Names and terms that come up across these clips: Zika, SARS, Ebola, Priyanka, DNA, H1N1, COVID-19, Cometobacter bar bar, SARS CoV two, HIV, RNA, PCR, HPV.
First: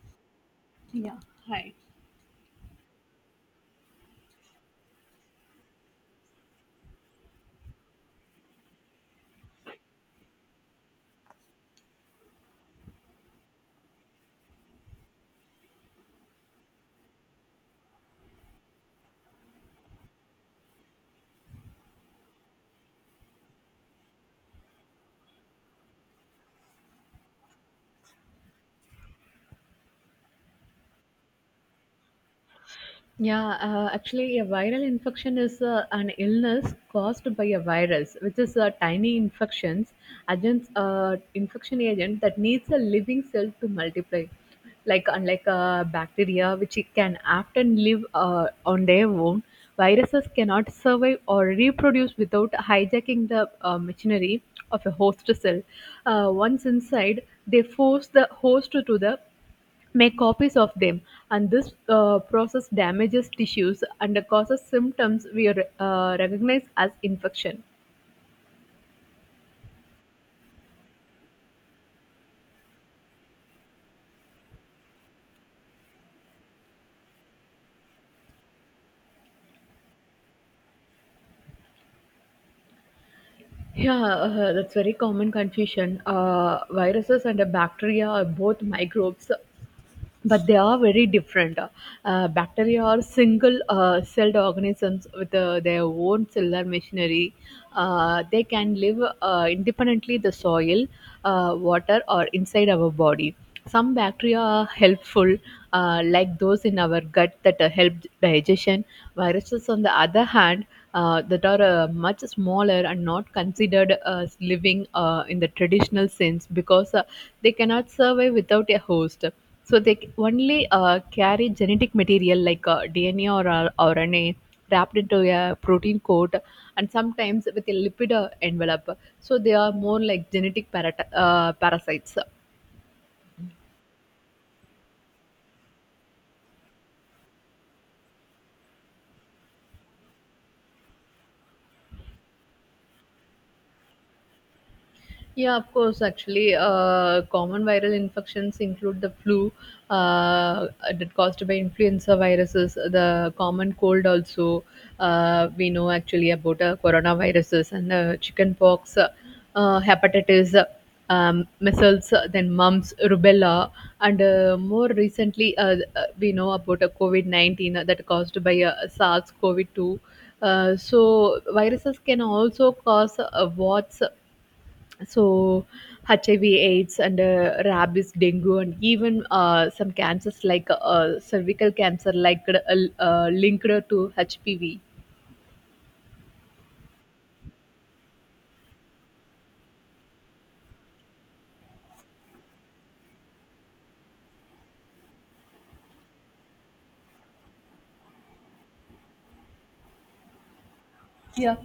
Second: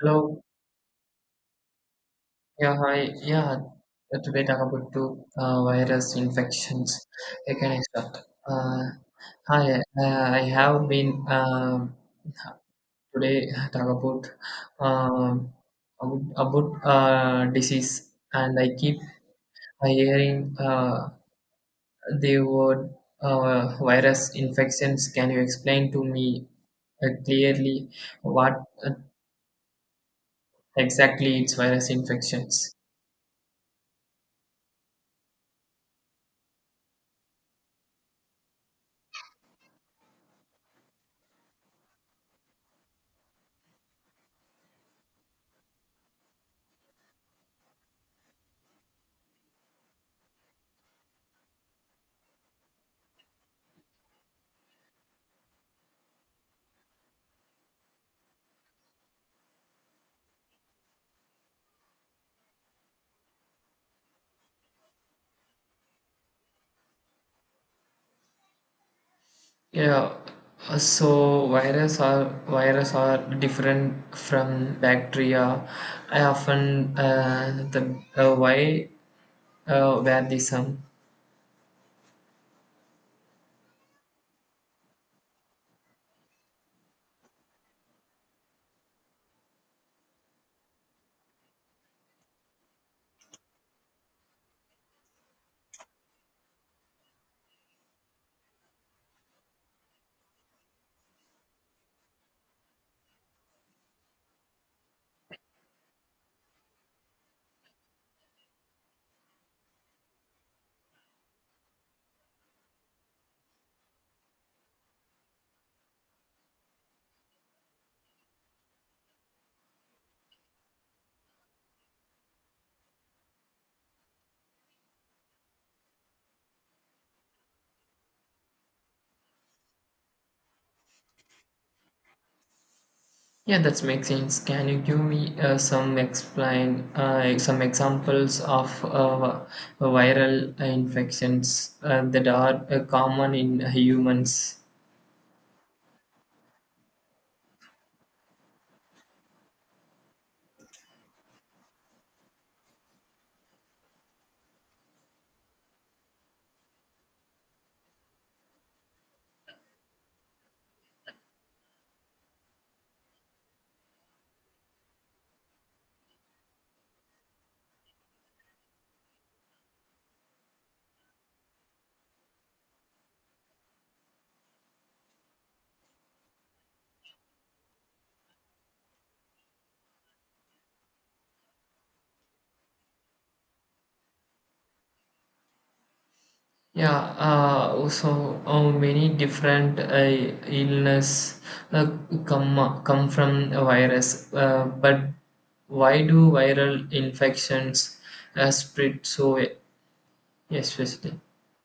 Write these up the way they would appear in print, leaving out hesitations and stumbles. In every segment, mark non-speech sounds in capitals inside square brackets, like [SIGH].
Hello. Yeah. Hi. Yeah, hi. Yeah, today talk about two virus infections. I can I start? Uh, Hi. I have been today talk about um about disease, and I keep hearing the word virus infections. Can you explain to me clearly what exactly it's virus infections? Yeah, actually, a viral infection is an illness caused by a virus, which is a tiny infection agent that needs a living cell to multiply. Unlike bacteria, which it can often live on their own, viruses cannot survive or reproduce without hijacking the machinery of a host cell. Once inside, they force the host to the make copies of them, and this process damages tissues and causes symptoms we recognize as infection. Yeah, so virus are different from bacteria. I often the why where the some. Yeah, that's very common confusion. Viruses and bacteria are both microbes, but they are very different. Bacteria are single celled organisms with their own cellular machinery. They can live independently the soil, water, or inside our body. Some bacteria are helpful, like those in our gut that help digestion. Viruses, on the other hand, that are much smaller and not considered as living in the traditional sense because they cannot survive without a host, so they only carry genetic material like DNA or RNA wrapped into a protein coat and sometimes with a lipid envelope. So they are more like genetic parasites. Yeah, that makes sense. Can you give me some explain some examples of viral infections that are common in humans? Yeah, of course. Actually, common viral infections include the flu uh, that caused by influenza viruses, the common cold also. We know actually about coronaviruses and chickenpox, hepatitis, measles, then mumps, rubella, and more recently, we know about COVID 19 that caused by SARS CoV two. So viruses can also cause warts, so HIV aids and rabies dengue and even some cancers like cervical cancer linked to HPV. Yeah, so how many different illness uh, come from a virus? But why do viral infections spread so especially? Yeah.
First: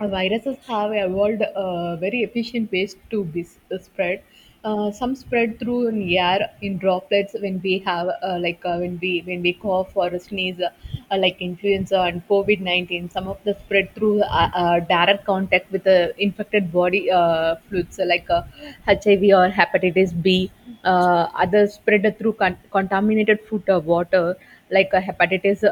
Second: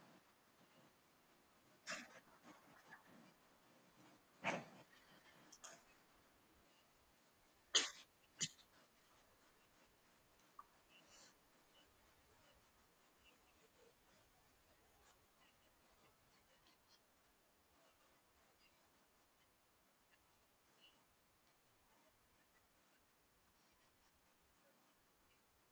Viruses have evolved very efficient ways to be spread. Some spread through in air in droplets when we have when we cough or sneeze, like influenza and COVID 19. Some of the spread through direct contact with the infected body fluids like HIV or hepatitis B. Others spread through contaminated food or water like hepatitis,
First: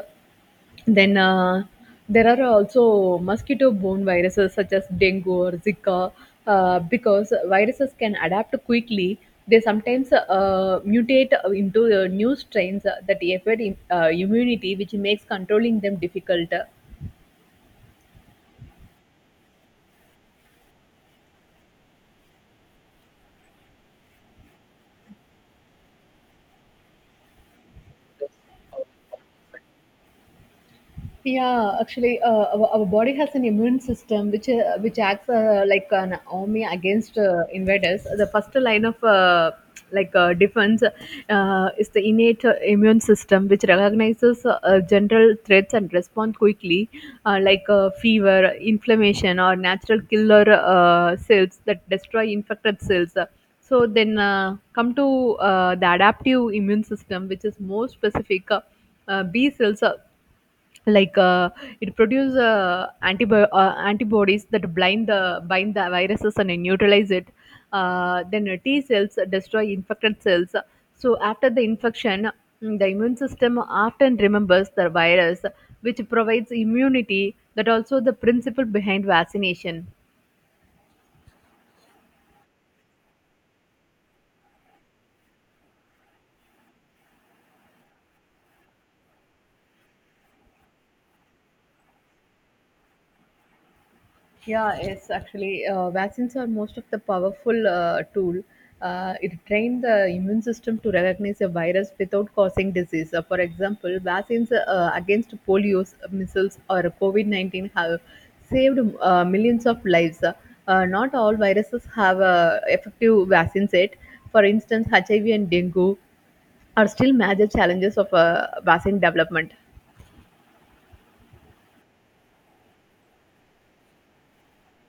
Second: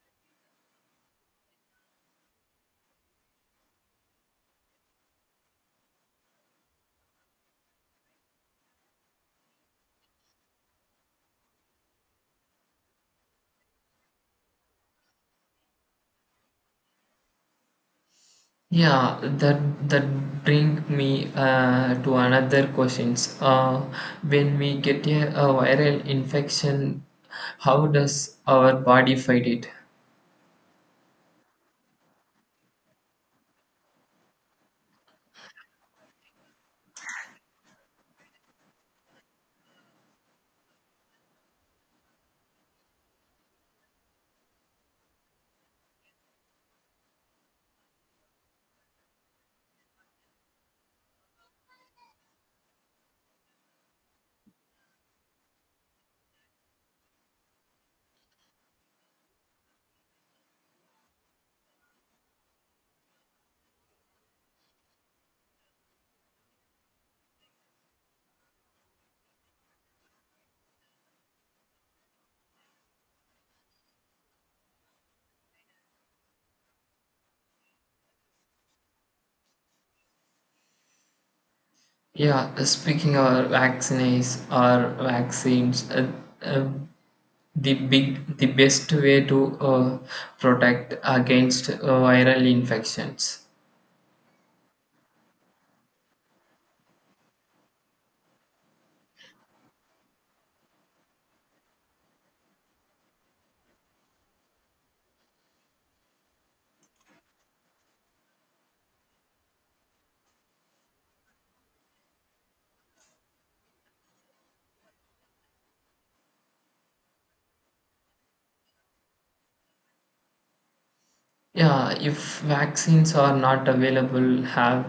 then there are also mosquito borne viruses such as dengue or Zika, because viruses can adapt quickly. They sometimes mutate into new strains that affect immunity, which makes controlling them difficult. Yeah, that bring me to another questions. When we get a viral infection, how does our body fight it? Yeah, actually, our body has an immune system which acts like an army against invaders. The first line of defense is the innate immune system, which recognizes general threats and responds quickly, fever, inflammation, or natural killer cells that destroy infected cells. So then come to the adaptive immune system, which is more specific. B cells, like uh, it produces antibodies that blind the bind the viruses and neutralize it, then t cells destroy infected cells. So after the infection, the immune system often remembers the virus, which provides immunity. That also the principle behind vaccination. Yeah, speaking of vaccines or vaccines, uh, the best way to protect against viral infections. Yeah, it's actually, vaccines are most of the powerful tool. It trained the immune system to recognize a virus without causing disease. For example, vaccines against polio, measles, or COVID 19 have saved millions of lives. Not all viruses have effective vaccines yet. For instance, HIV and dengue are still major challenges of vaccine development. Yeah, if vaccines are not available, have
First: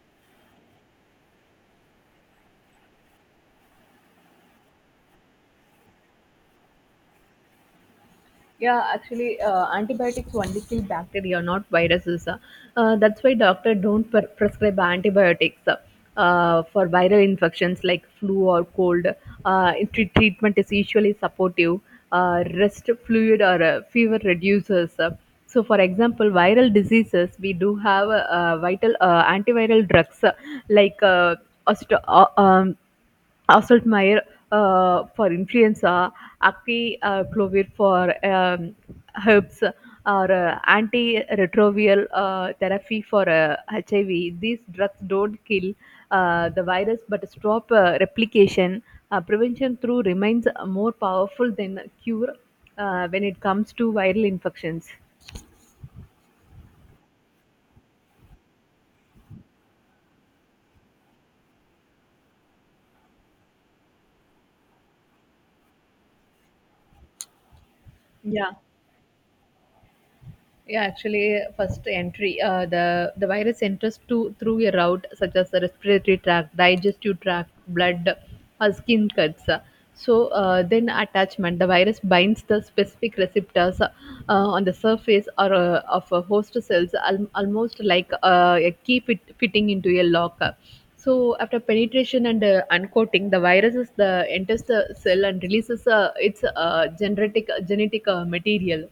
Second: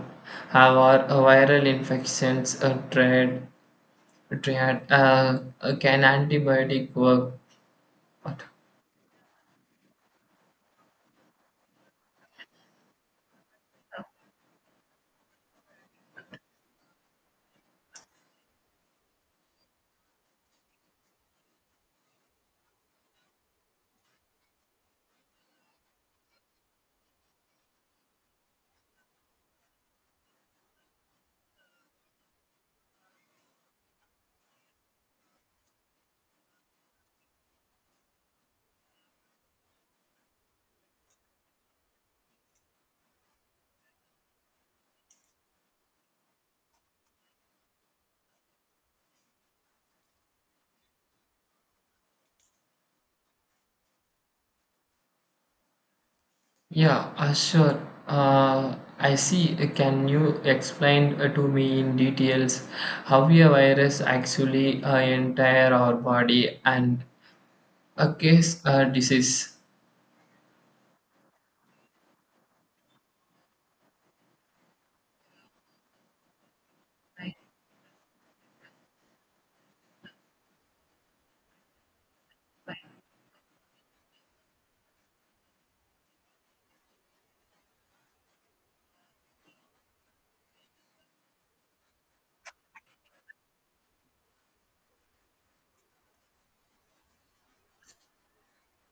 have our viral infections triad can antibiotic work? Yeah, actually, antibiotics only kill bacteria, not viruses. That's why doctor don't prescribe antibiotics for viral infections like flu or cold. Treatment is usually supportive. Rest fluid or fever reducers. So, for example, viral diseases, we do have vital antiviral drugs, like oste- uh, um, Assault Mayer for influenza, Acti Clovir for herbs, or antiretroviral therapy for HIV. These drugs don't kill the virus but stop replication. Prevention through remains more powerful than cure when it comes to viral infections. Yeah, sure. I see. Can you explain to me in details how a virus actually entire our body and a Yeah. case disease? Yeah, actually, first entry, the virus enters to through a route such as the respiratory tract, digestive tract, blood, or skin cuts. So then attachment, the virus binds the specific receptors on the surface or of a host cells, almost like a key fitting into a lock. So after penetration and uncoating, the virus is the enters the cell and releases its genetic material.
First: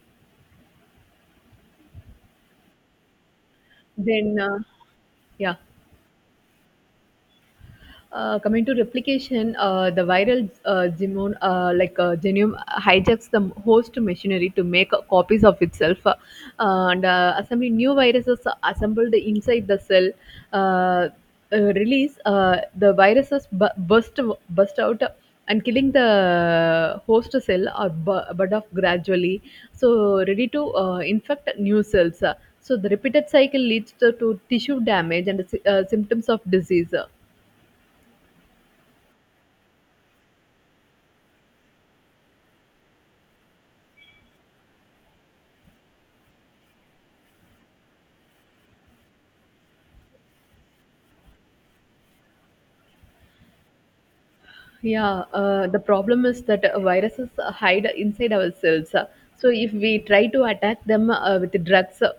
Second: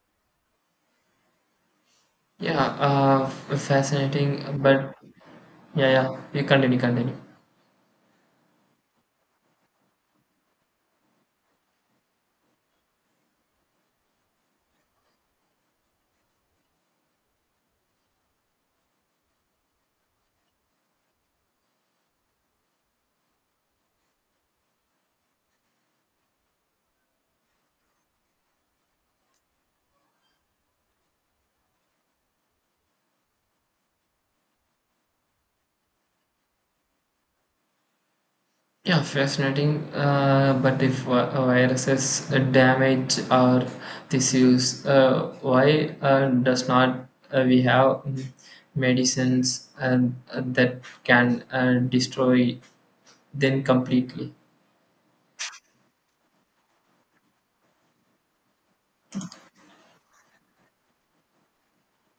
Yeah, Then fascinating. But yeah. yeah, yeah, you continue, continue. Coming to replication, the viral genome, genome, hijacks the host machinery to make copies of itself, and assembly new viruses assembled inside the cell. Uh, Release the viruses burst out and killing the host cell or bud off gradually. So ready to infect new cells. So the repeated cycle leads to tissue damage and symptoms of disease. Yeah, fascinating. But if viruses damage our tissues, why does not we have medicines that can destroy them completely? Yeah, the problem is that viruses hide inside our cells. So if we try to attack them with drugs,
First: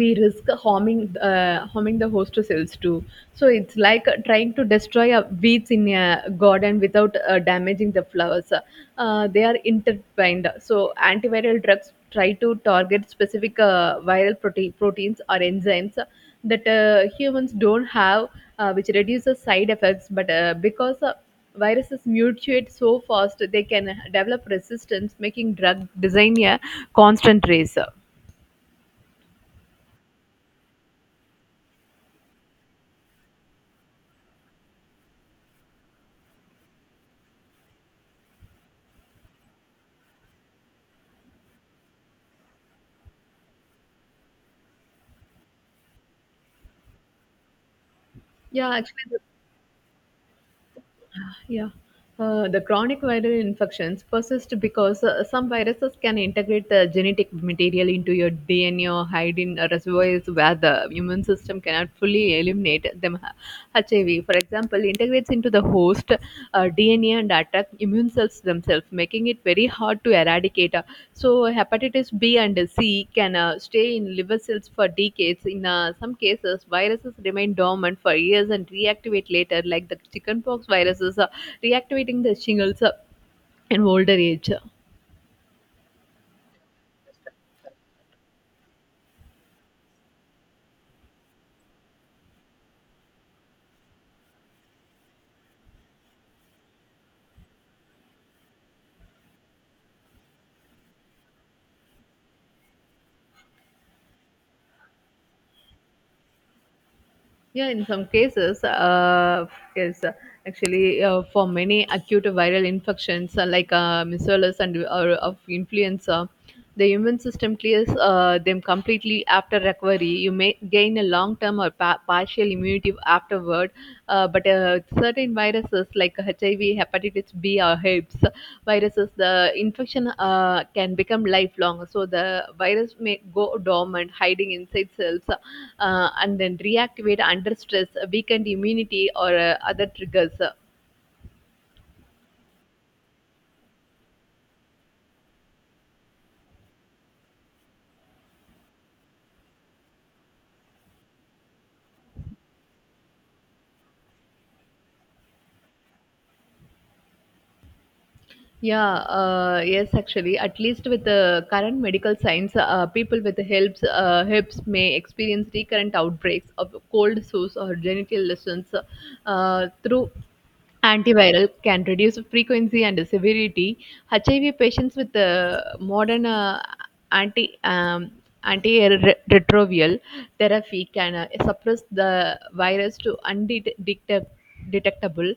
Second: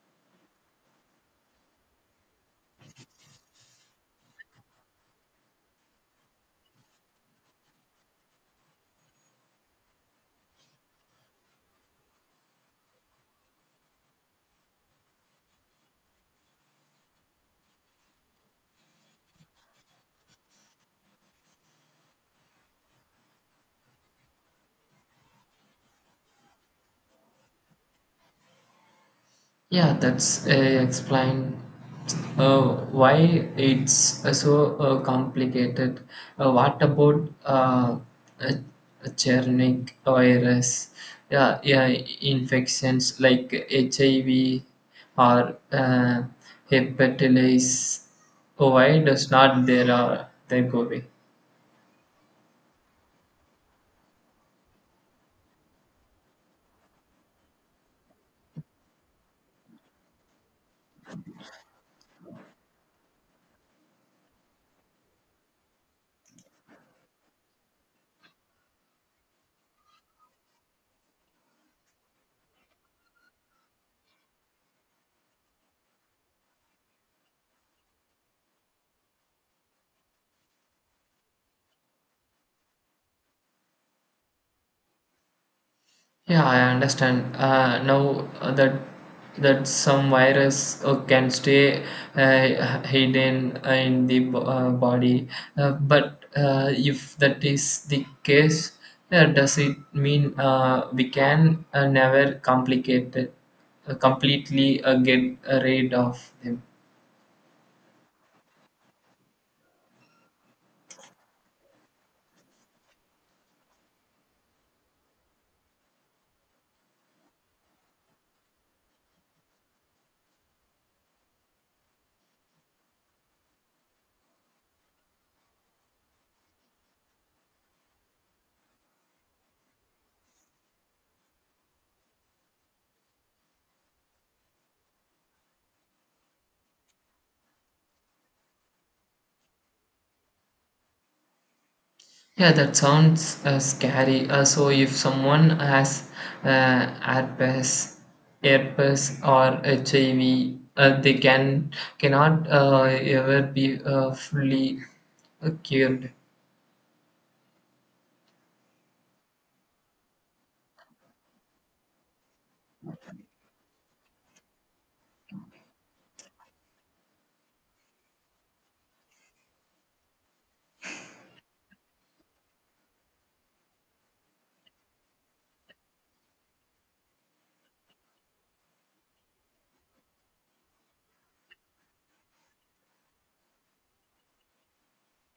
we risk harming the host cells too. So it's like trying to destroy weeds in a garden without damaging the flowers. They are intertwined. So antiviral drugs try to target specific viral proteins or enzymes that humans don't have, which reduces side effects. But because viruses mutate so fast they can develop resistance, making drug design a constant race. Yeah, that's explained. uh, why it's so complicated. What about uh, Chernic virus? Yeah, yeah, infections like HIV or hepatitis. Yeah, Oh, why actually, the, does not there are they go away? yeah. The chronic viral infections persist because some viruses can integrate the genetic material into your DNA or hide in reservoirs where the immune system cannot fully eliminate them. HIV, for example, integrates into the host DNA and attack immune cells themselves, making it very hard to eradicate. So, hepatitis B and C can stay in liver cells for decades. In some cases, viruses remain dormant for years and reactivate later, like the chickenpox viruses, reactivating the shingles in older age. Yeah, I understand. Now that some virus can stay hidden in the body, but if that is the case, does it mean we can never complicate it, completely get rid of them? Yeah, in some cases, yes, actually, for many acute viral infections like measles and or of influenza, the immune system clears them completely after recovery. You may gain a long-term or partial immunity afterward, but certain viruses like HIV, hepatitis B, or herpes viruses, the infection can become lifelong. So the virus may go dormant, hiding inside cells and then reactivate under stress, weakened immunity, or other triggers. Yeah, that sounds scary. So, if someone has uh, herpes, herpes or HIV, they cannot ever be fully cured. Yeah, yes, actually, at least with the current medical science, people with hips, hips may experience recurrent outbreaks of cold sores or genital lesions through antiviral can reduce frequency and severity. HIV patients with modern anti um, antiretroviral therapy can suppress the virus to undetectable detectable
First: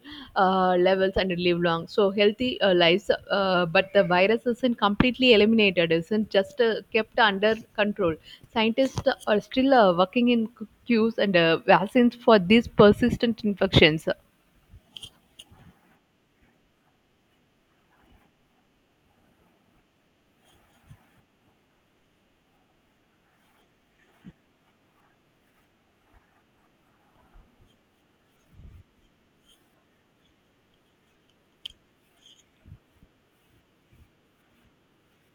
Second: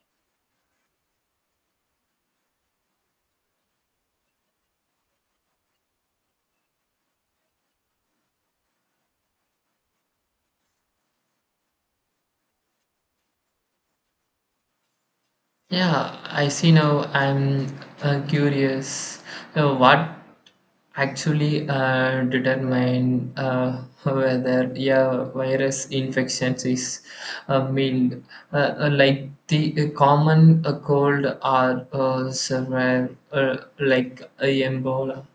levels and live long so healthy lives, but the virus isn't completely eliminated, isn't just kept under control. Scientists are still working in cures and vaccines for these persistent infections. Yeah, I see now. I'm curious. What actually determine whether yeah virus infections is mild, like the common cold or severe, like Ebola.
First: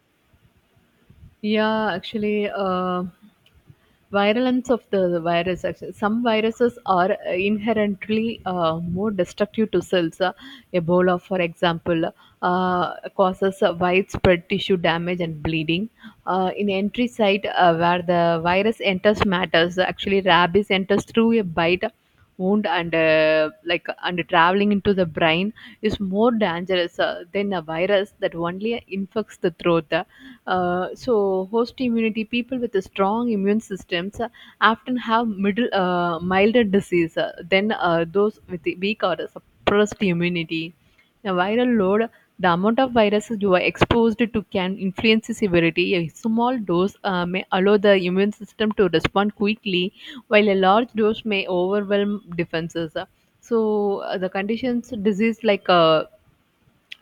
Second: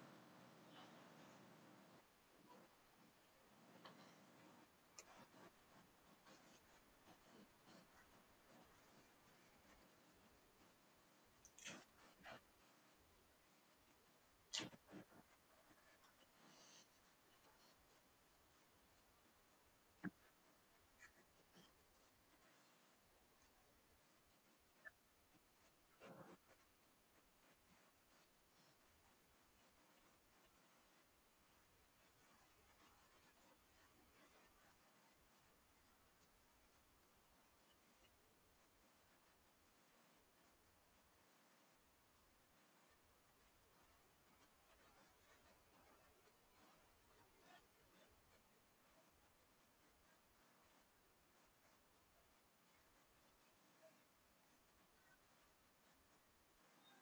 Yeah, actually, virulence of the virus. Actually, some viruses are inherently more destructive to cells. Ebola, for example, causes widespread tissue damage and bleeding. In entry site, where the virus enters matters. Actually, rabies enters through a bite wound and and traveling into the brain is more dangerous than a virus that only infects the throat. So, host immunity people with a strong immune systems often have middle milder disease than those with the weak or suppressed immunity. The viral load, the amount of viruses you are exposed to can influence the severity. A small dose may allow the immune system to respond quickly, while a large dose may overwhelm defenses. So the conditions, disease like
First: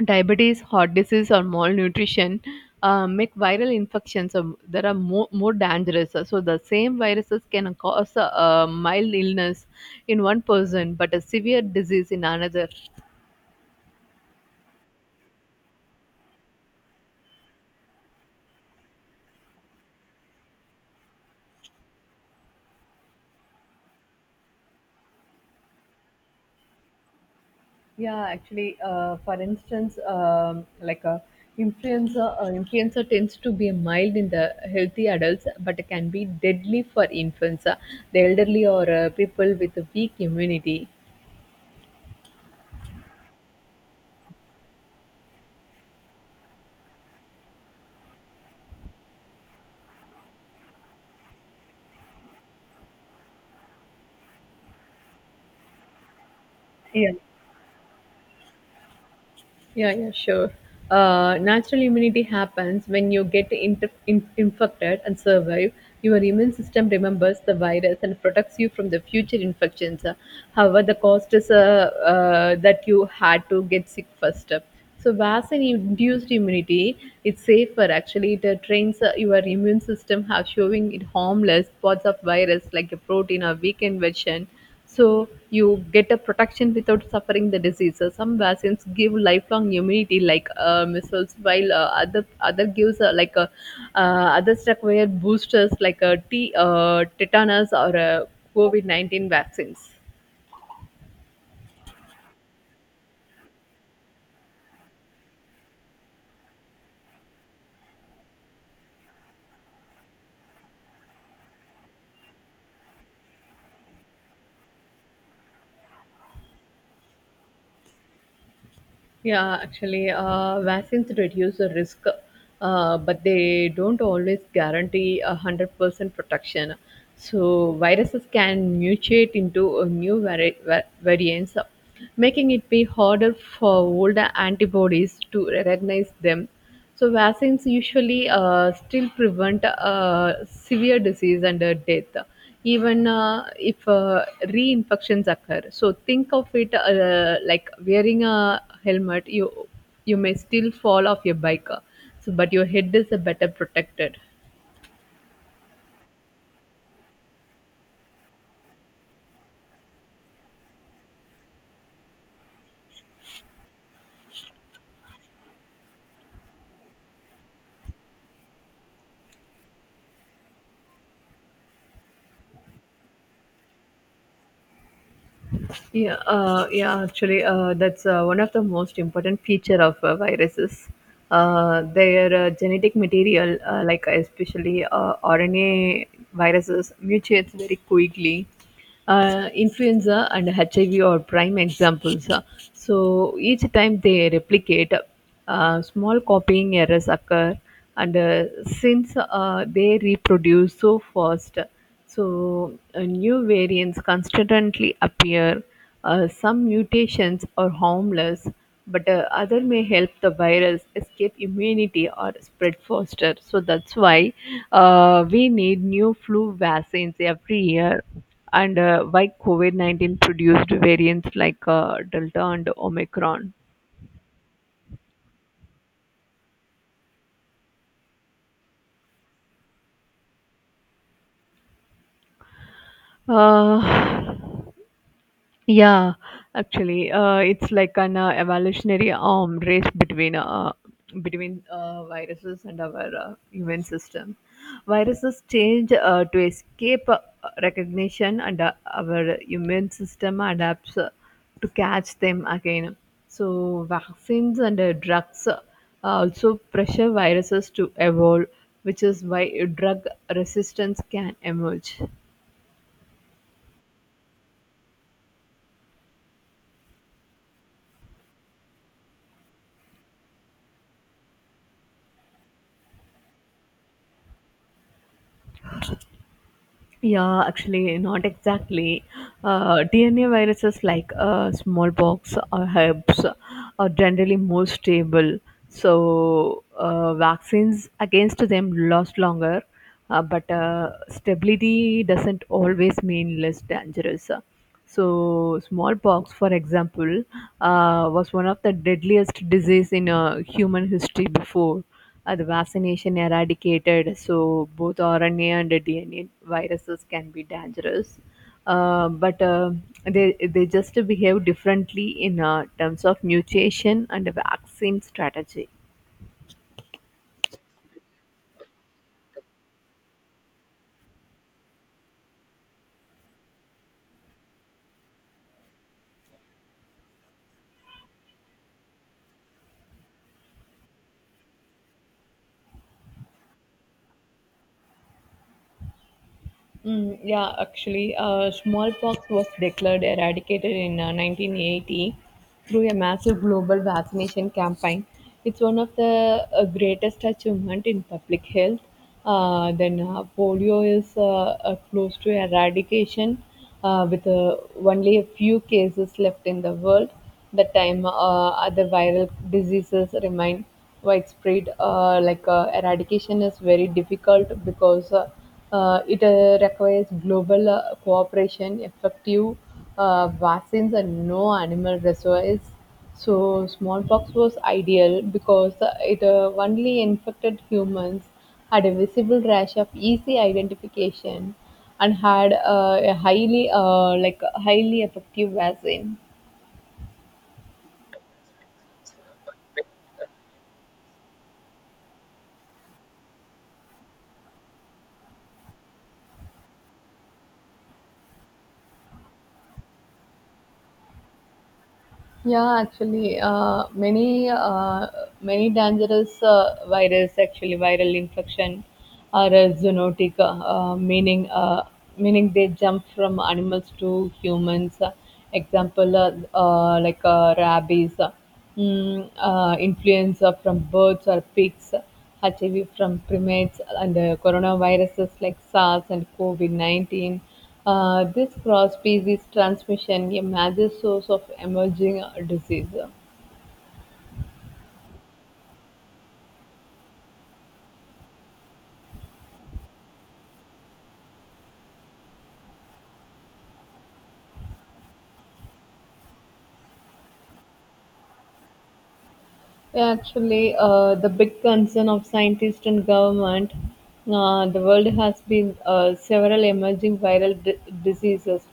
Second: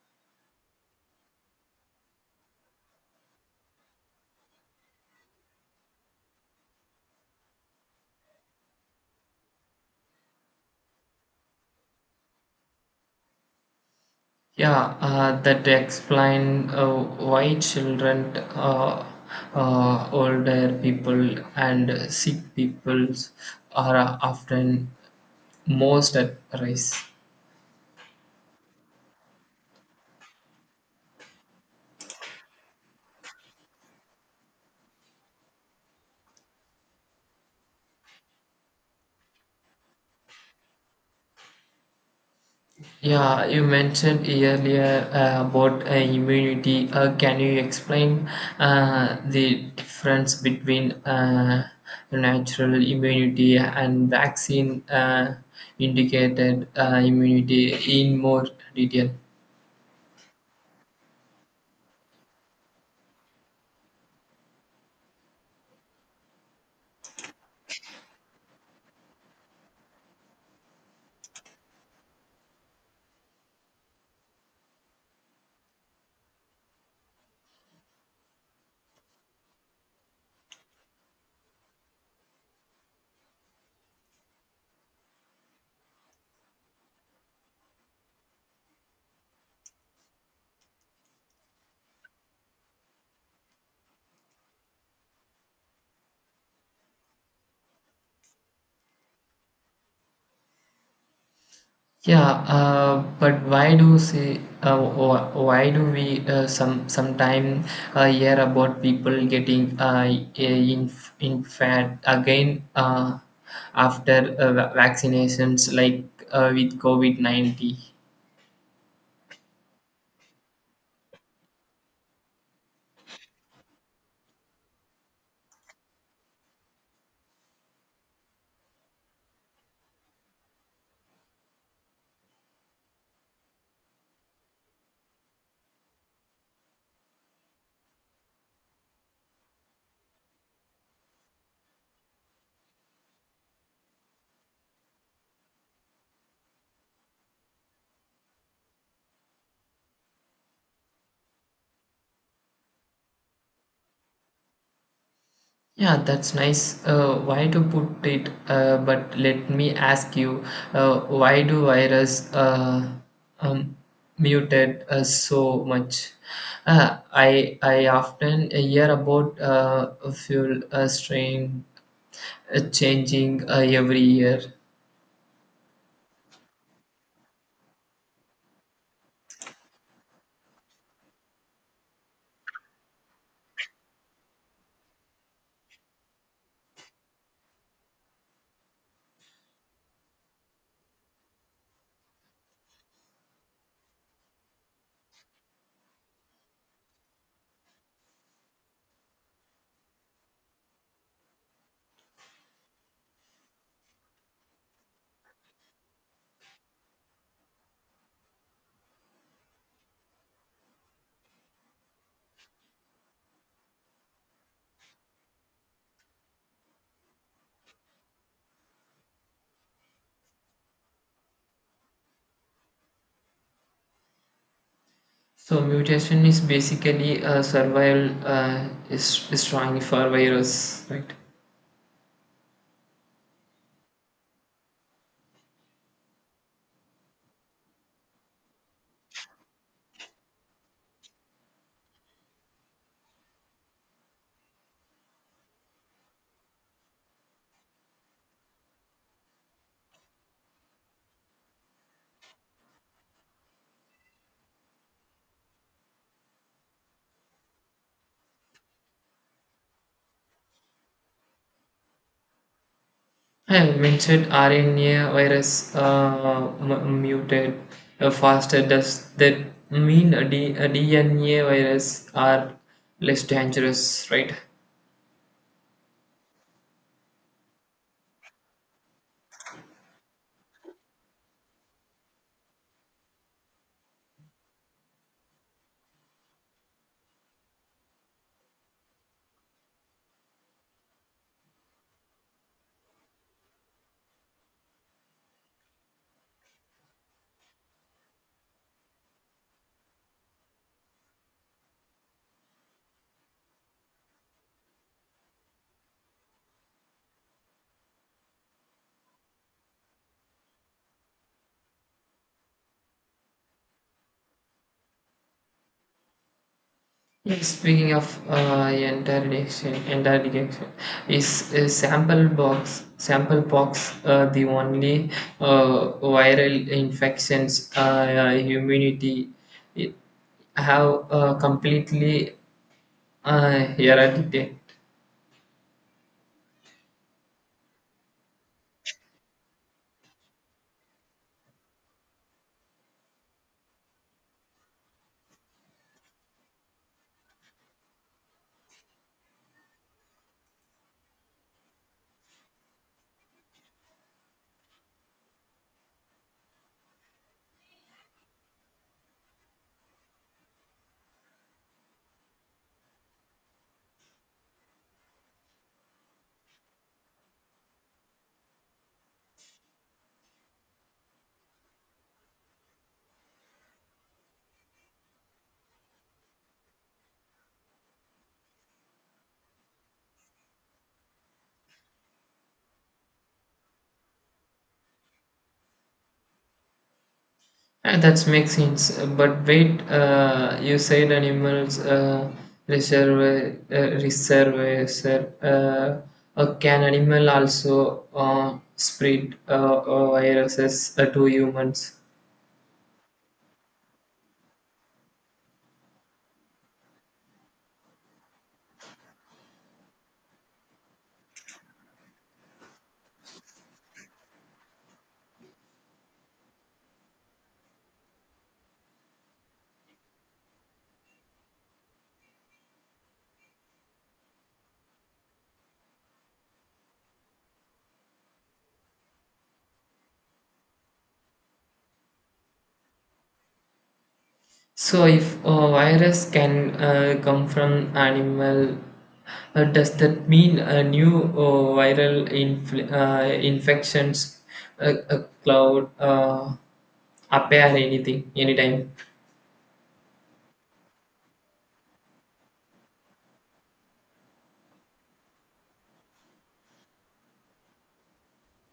diabetes, heart disease, or malnutrition make viral infections that are more dangerous. So the same viruses can cause a mild illness in one person, but a severe disease in another. Yeah, that explain why children, older people, and sick people are often most at risk. Yeah, actually, for instance, like a influenza, influenza tends to be mild in the healthy adults, but it can be deadly for infants, the elderly, or people with a weak immunity. Yeah, you mentioned earlier about immunity. Can you explain the difference between natural immunity and vaccine indicated Yeah. immunity in more detail? Yeah, yeah, sure. Natural immunity happens when you get infected and survive. Your immune system remembers the virus and protects you from the future infections. However, the cost is that you had to get sick first. So, vaccine-induced immunity is safer. Actually, it trains your immune system, how showing it harmless parts of virus like a protein or weakened version so you get a protection without suffering the disease. So some vaccines give lifelong immunity, like measles, while other gives like a other stuff where boosters like T tetanus or a covid-19 vaccines. Yeah, but why do say why do we sometime hear about people getting in in fat again after vaccinations like with COVID-19? Yeah, actually, vaccines reduce the risk, but they don't always guarantee 100% protection. So viruses can mutate into new variants, making it be harder for older antibodies to recognize them. So vaccines usually still prevent severe disease and death, even if reinfections occur. So think of it like wearing a helmet. You may still fall off your bike, so but your head is better protected. Yeah, that's nice. Why to put it? But let me ask you, why do virus um, mutate so much? I often hear about fuel strain changing every year. Yeah. Actually, that's one of the most important feature of viruses. Their genetic material, like especially RNA viruses, mutates very quickly. Influenza and HIV are prime examples. So each time they replicate, small copying errors occur, and since they reproduce so fast. So, new variants constantly appear. Some mutations are harmless, but other may help the virus escape immunity or spread faster. So that's why we need new flu vaccines every year. And why COVID 19 produced variants like Delta and Omicron. So mutation is basically a survival is strong for virus, right? Uh, Yeah, actually, it's like an evolutionary arm race between viruses and our immune system. Viruses change to escape recognition, and our immune system adapts to catch them again. So, vaccines and drugs also pressure viruses to evolve, which is why drug resistance can emerge. I have mentioned RNA virus muted faster. Does that mean a D N A virus are less dangerous, right? Yeah, actually, not exactly. DNA viruses like smallpox or herpes are generally more stable, so vaccines against them last longer. But stability doesn't always mean less dangerous. So, smallpox, for example, was one of the deadliest disease in human history before the vaccination eradicated. So, both RNA and DNA viruses can be dangerous, but they just behave differently in terms of mutation and vaccine strategy. Yes. Speaking of interrogation is sample box the only viral infections immunity it have completely eradicated? Mm, yeah, actually, smallpox was declared eradicated in 1980 through a massive global vaccination campaign. It's one of the greatest achievement in public health. Then polio is close to eradication, with only a few cases left in the world. That time, other viral diseases remain widespread. Like eradication is very difficult because it requires global cooperation, effective vaccines, and no animal reservoirs. So, smallpox was ideal because it only infected humans, had a visible rash of easy identification, and had a highly, like highly effective vaccine. That makes sense. But wait, you said animals reserve, can animal also spread viruses to humans? Yeah, actually, many dangerous virus actually viral infection are zoonotic, meaning they jump from animals to humans. Example, like rabies, influenza from birds or pigs, HIV from primates, and coronaviruses like SARS and COVID 19. This cross-species transmission is a major source of emerging disease. So if a virus can come from animal, does that mean a new viral infections cloud appear anything anytime? Yeah, actually, the big concern of scientists and government, the world has been several emerging viral diseases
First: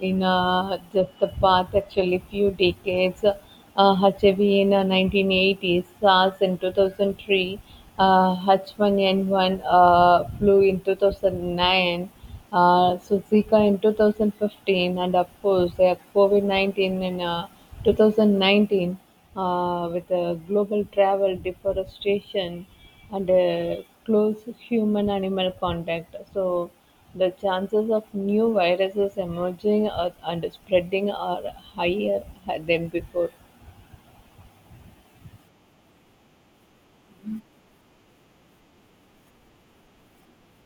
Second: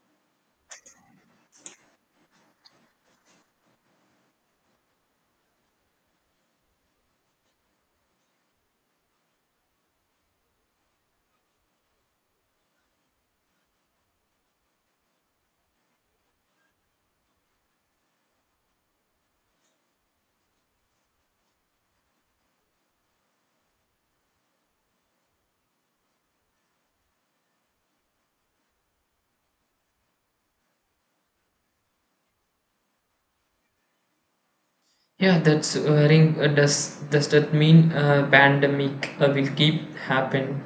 in just the past actually few decades. HIV in 1980s, SARS in 2003, H1N1 flu in 2009, so Zika in 2015, and of course, COVID 19 in 2019, with global travel, deforestation, and close human animal contact. So, the chances of new viruses emerging and spreading are higher than before. Yeah, that's worrying. Does that mean pandemic will keep happen?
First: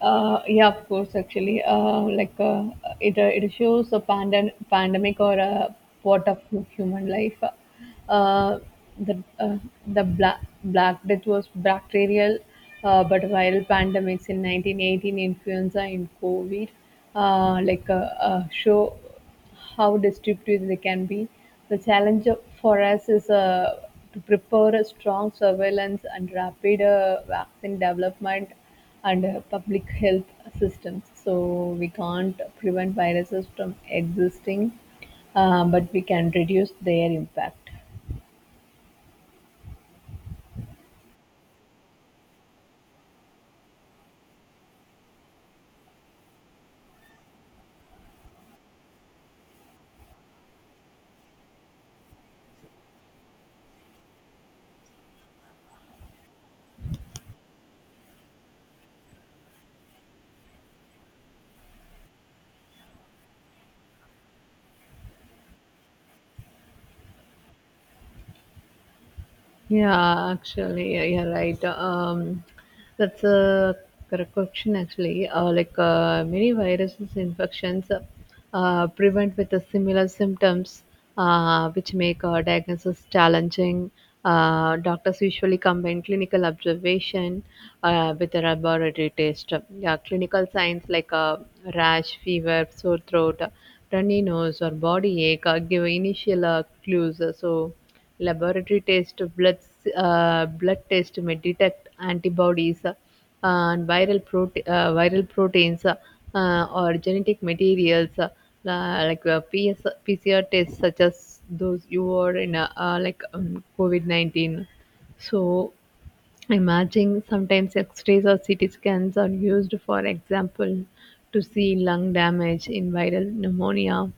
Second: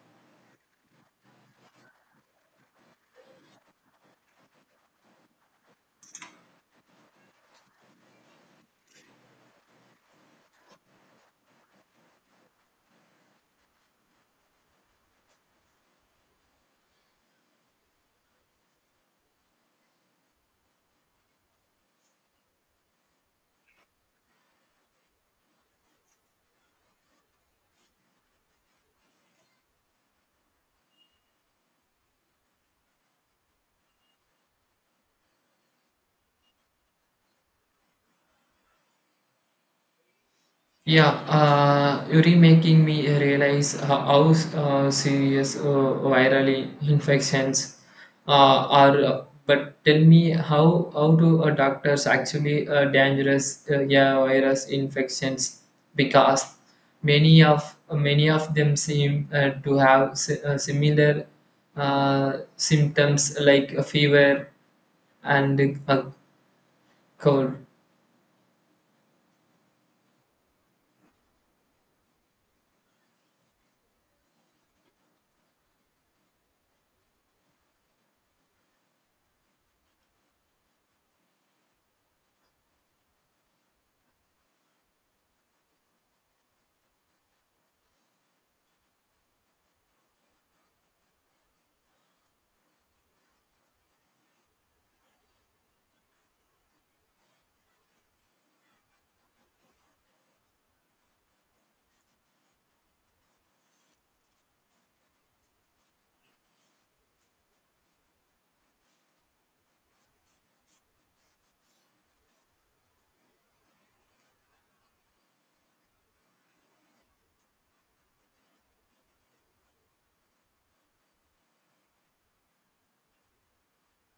Yeah, of course, actually, it it shows a pandemic or a part of human life. Uh, the uh, the black death was bacterial, but viral pandemics in 1918, influenza and COVID, uh, like uh, show how destructive they can be. The challenge for us is to prepare a strong surveillance and rapid vaccine development and public health systems. So we can't prevent viruses from existing, but we can reduce their impact. Yeah, you're making me realize how serious virally infections are. But tell me, how do doctors actually dangerous yeah virus infections? Because many of many of them seem to have similar symptoms like a fever and a cold. Yeah, actually, yeah, you're right. That's a correct question, actually. Many viruses infections prevent with the similar symptoms, which make diagnosis challenging. Doctors usually combine clinical observation with a laboratory test. Yeah, clinical signs like rash, fever, sore throat, runny nose, or body ache give initial clues. So. Laboratory test blood, blood test may detect antibodies and viral, viral proteins or genetic materials PS, tests such as those you are in COVID-19. So Imaging, sometimes X-rays or CT scans, are used for example to see lung damage in viral pneumonia.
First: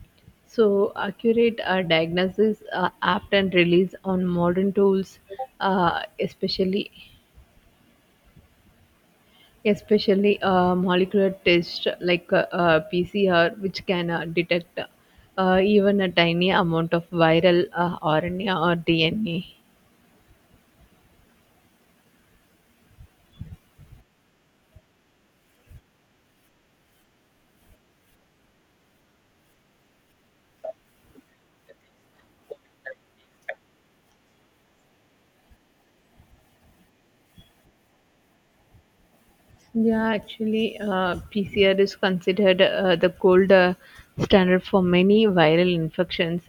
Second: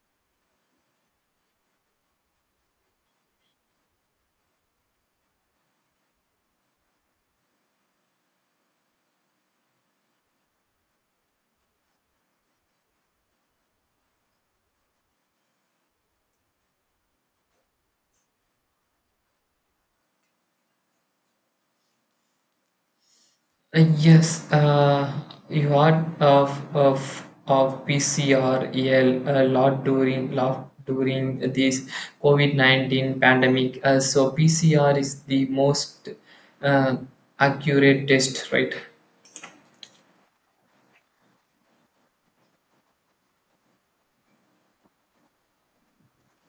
So accurate diagnosis, apt and release on modern tools, uh, especially especially molecular tests like PCR, which can detect even a tiny amount of viral RNA or DNA. Yes, you heard of PCREL a lot during this COVID-19 pandemic. So PCR is the most uh, accurate test, right? Yeah, actually, PCR is considered the gold standard for many viral infections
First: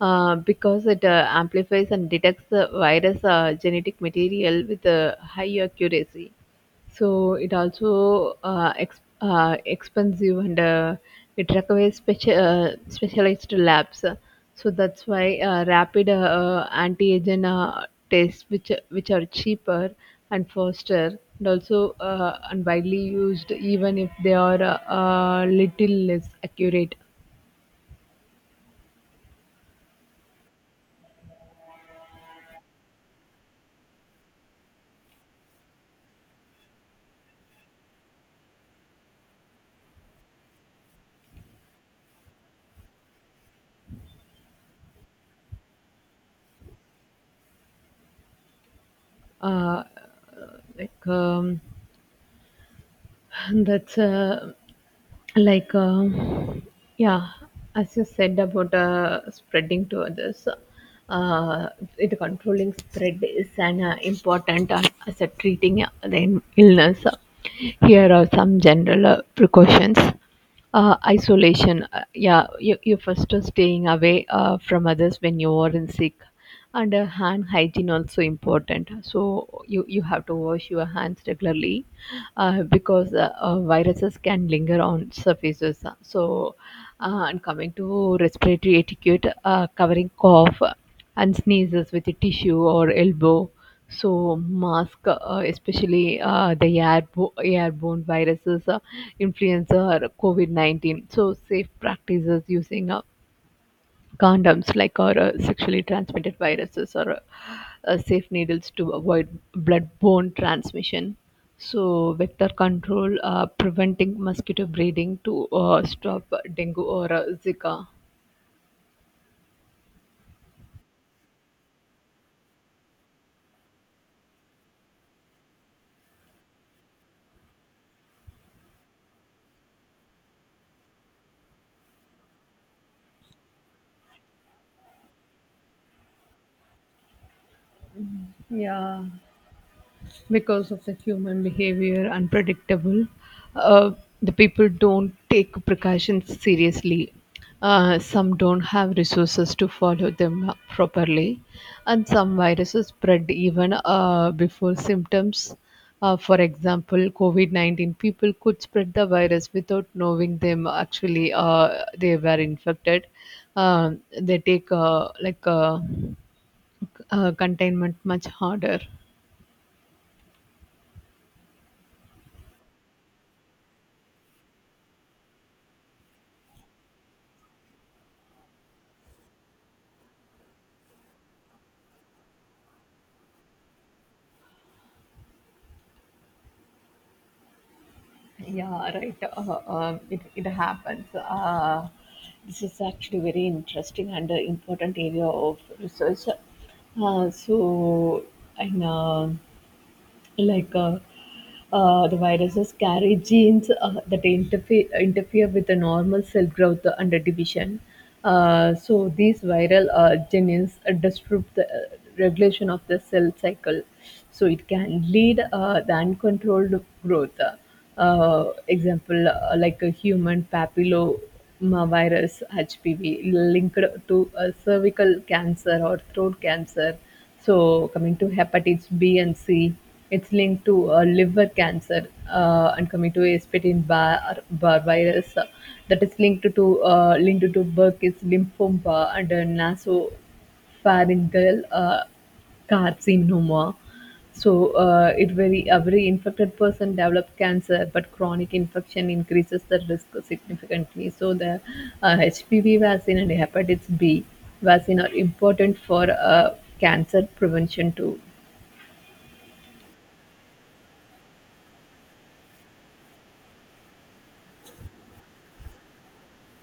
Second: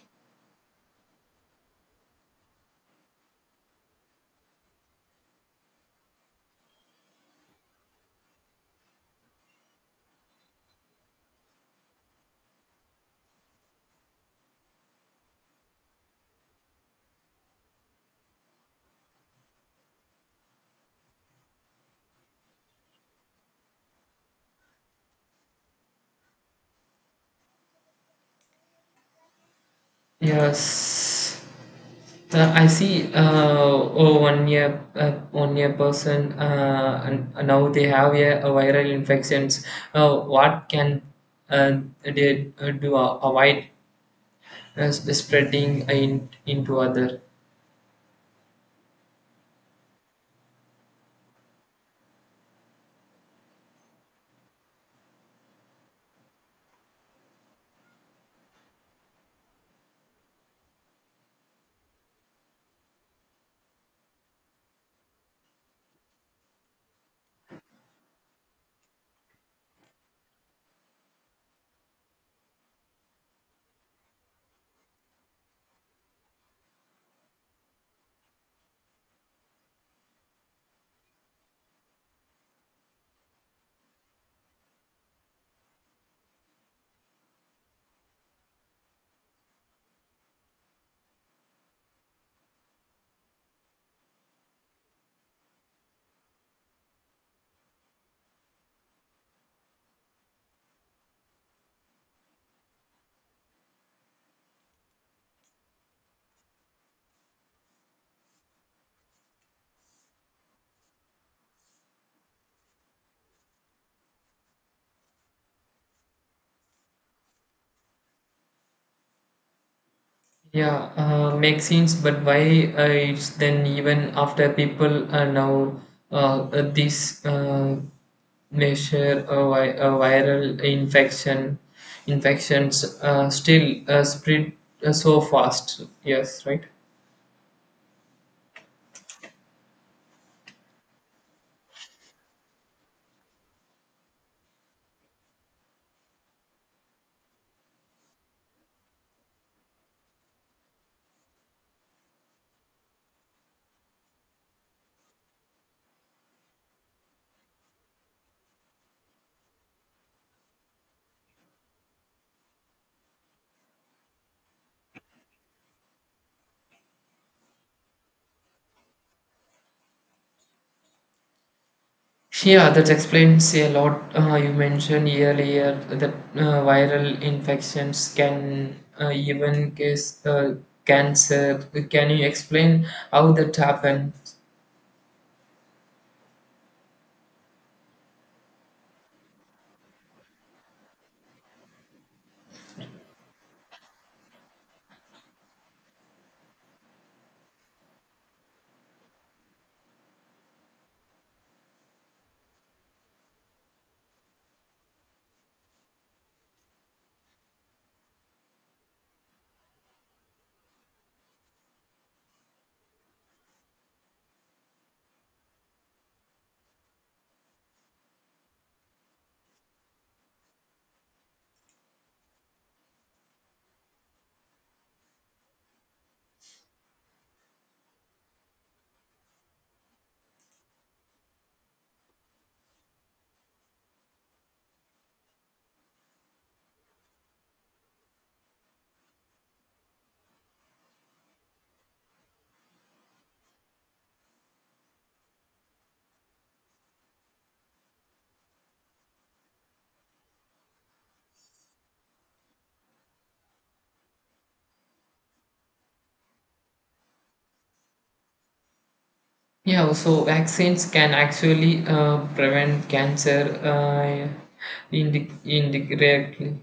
because it amplifies and detects the virus genetic material with a high accuracy. So it also expensive and it requires specialized labs. So that's why rapid antigen tests, which are cheaper and foster and also and widely used, even if they are a little less accurate. Yes. I see oh, one year person and now they have a viral infections. What can they do avoid spreading into other? uh, like um, [LAUGHS] and that's like yeah as you said about spreading to others, uh, it controlling spread is an important as a treating the illness. Here are some general precautions. Isolation. Yeah, you first are staying away from others when you are in sick. And hand hygiene also important. So you have to wash your hands regularly because viruses can linger on surfaces. So and coming to respiratory etiquette, covering cough and sneezes with a tissue or elbow so mask, especially the airborne viruses, influenza, COVID 19. So safe practices using condoms, like or sexually transmitted viruses, or safe needles to avoid blood-borne transmission. So vector control, preventing mosquito breeding to stop dengue or Zika. Yeah, makes sense, but why it's then even after people are now this measure a viral infections still spread so fast. Yes, right. Yeah, because of the human behavior unpredictable, uh, the people don't take precautions seriously, some don't have resources to follow them up properly, and some viruses spread even before symptoms. For example, covid-19, people could spread the virus without knowing them, actually they were infected. Um they take containment much harder. Yeah, that explains a lot. You mentioned earlier that viral infections can even cause cancer. Can you explain how that happened? Yeah, right. It, it happens. This is actually very interesting and important area of research. So, I know like the viruses carry genes that interfere with the normal cell growth and the division. So these viral genes disrupt the regulation of the cell cycle. So it can lead the uncontrolled growth. Example like a human papillomavirus HPV linked to a cervical cancer or throat cancer. So coming to hepatitis B and C, it's linked to liver cancer, and coming to Cometobacter bar virus, that is linked to linked to Burkitt's lymphoma and nasopharyngeal carcinoma. So it very every infected person develop cancer, but chronic infection increases the risk significantly. So the HPV vaccine and hepatitis B vaccine are important for cancer prevention too. Yeah, so vaccines can actually prevent cancer indirectly.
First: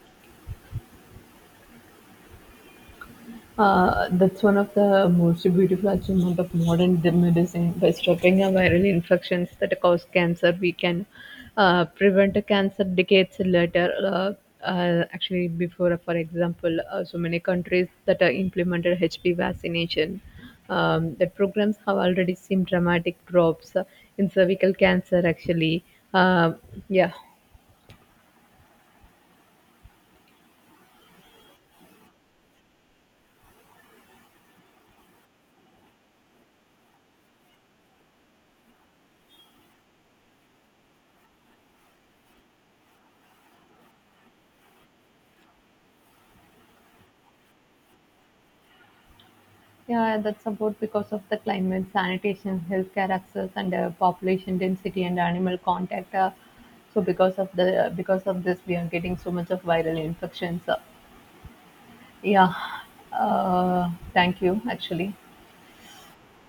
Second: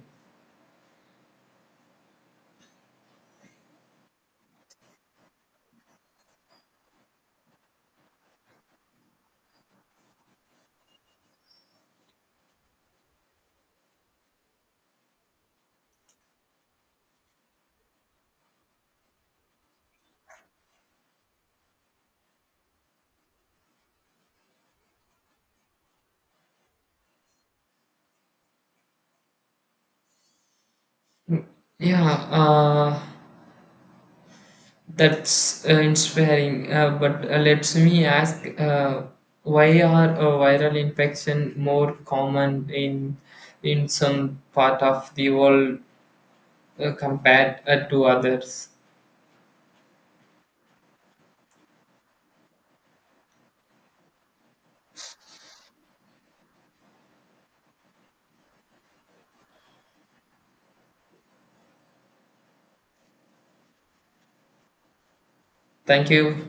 That's one of the most beautiful achievements of modern medicine. By stopping a viral infections that cause cancer, we can prevent a cancer decades later. Actually, before, for example, so many countries that are implemented HPV vaccination, that programs have already seen dramatic drops in cervical cancer. Actually, uh, yeah. Mm, yeah, uh, that's inspiring. But let me ask, why are viral infection more common in some part of the world compared to others? Yeah, that's about because of the climate, sanitation, healthcare access, and population density and animal contact. So because of this, we are getting so much of viral infections. Yeah, thank you. Actually. Thank you.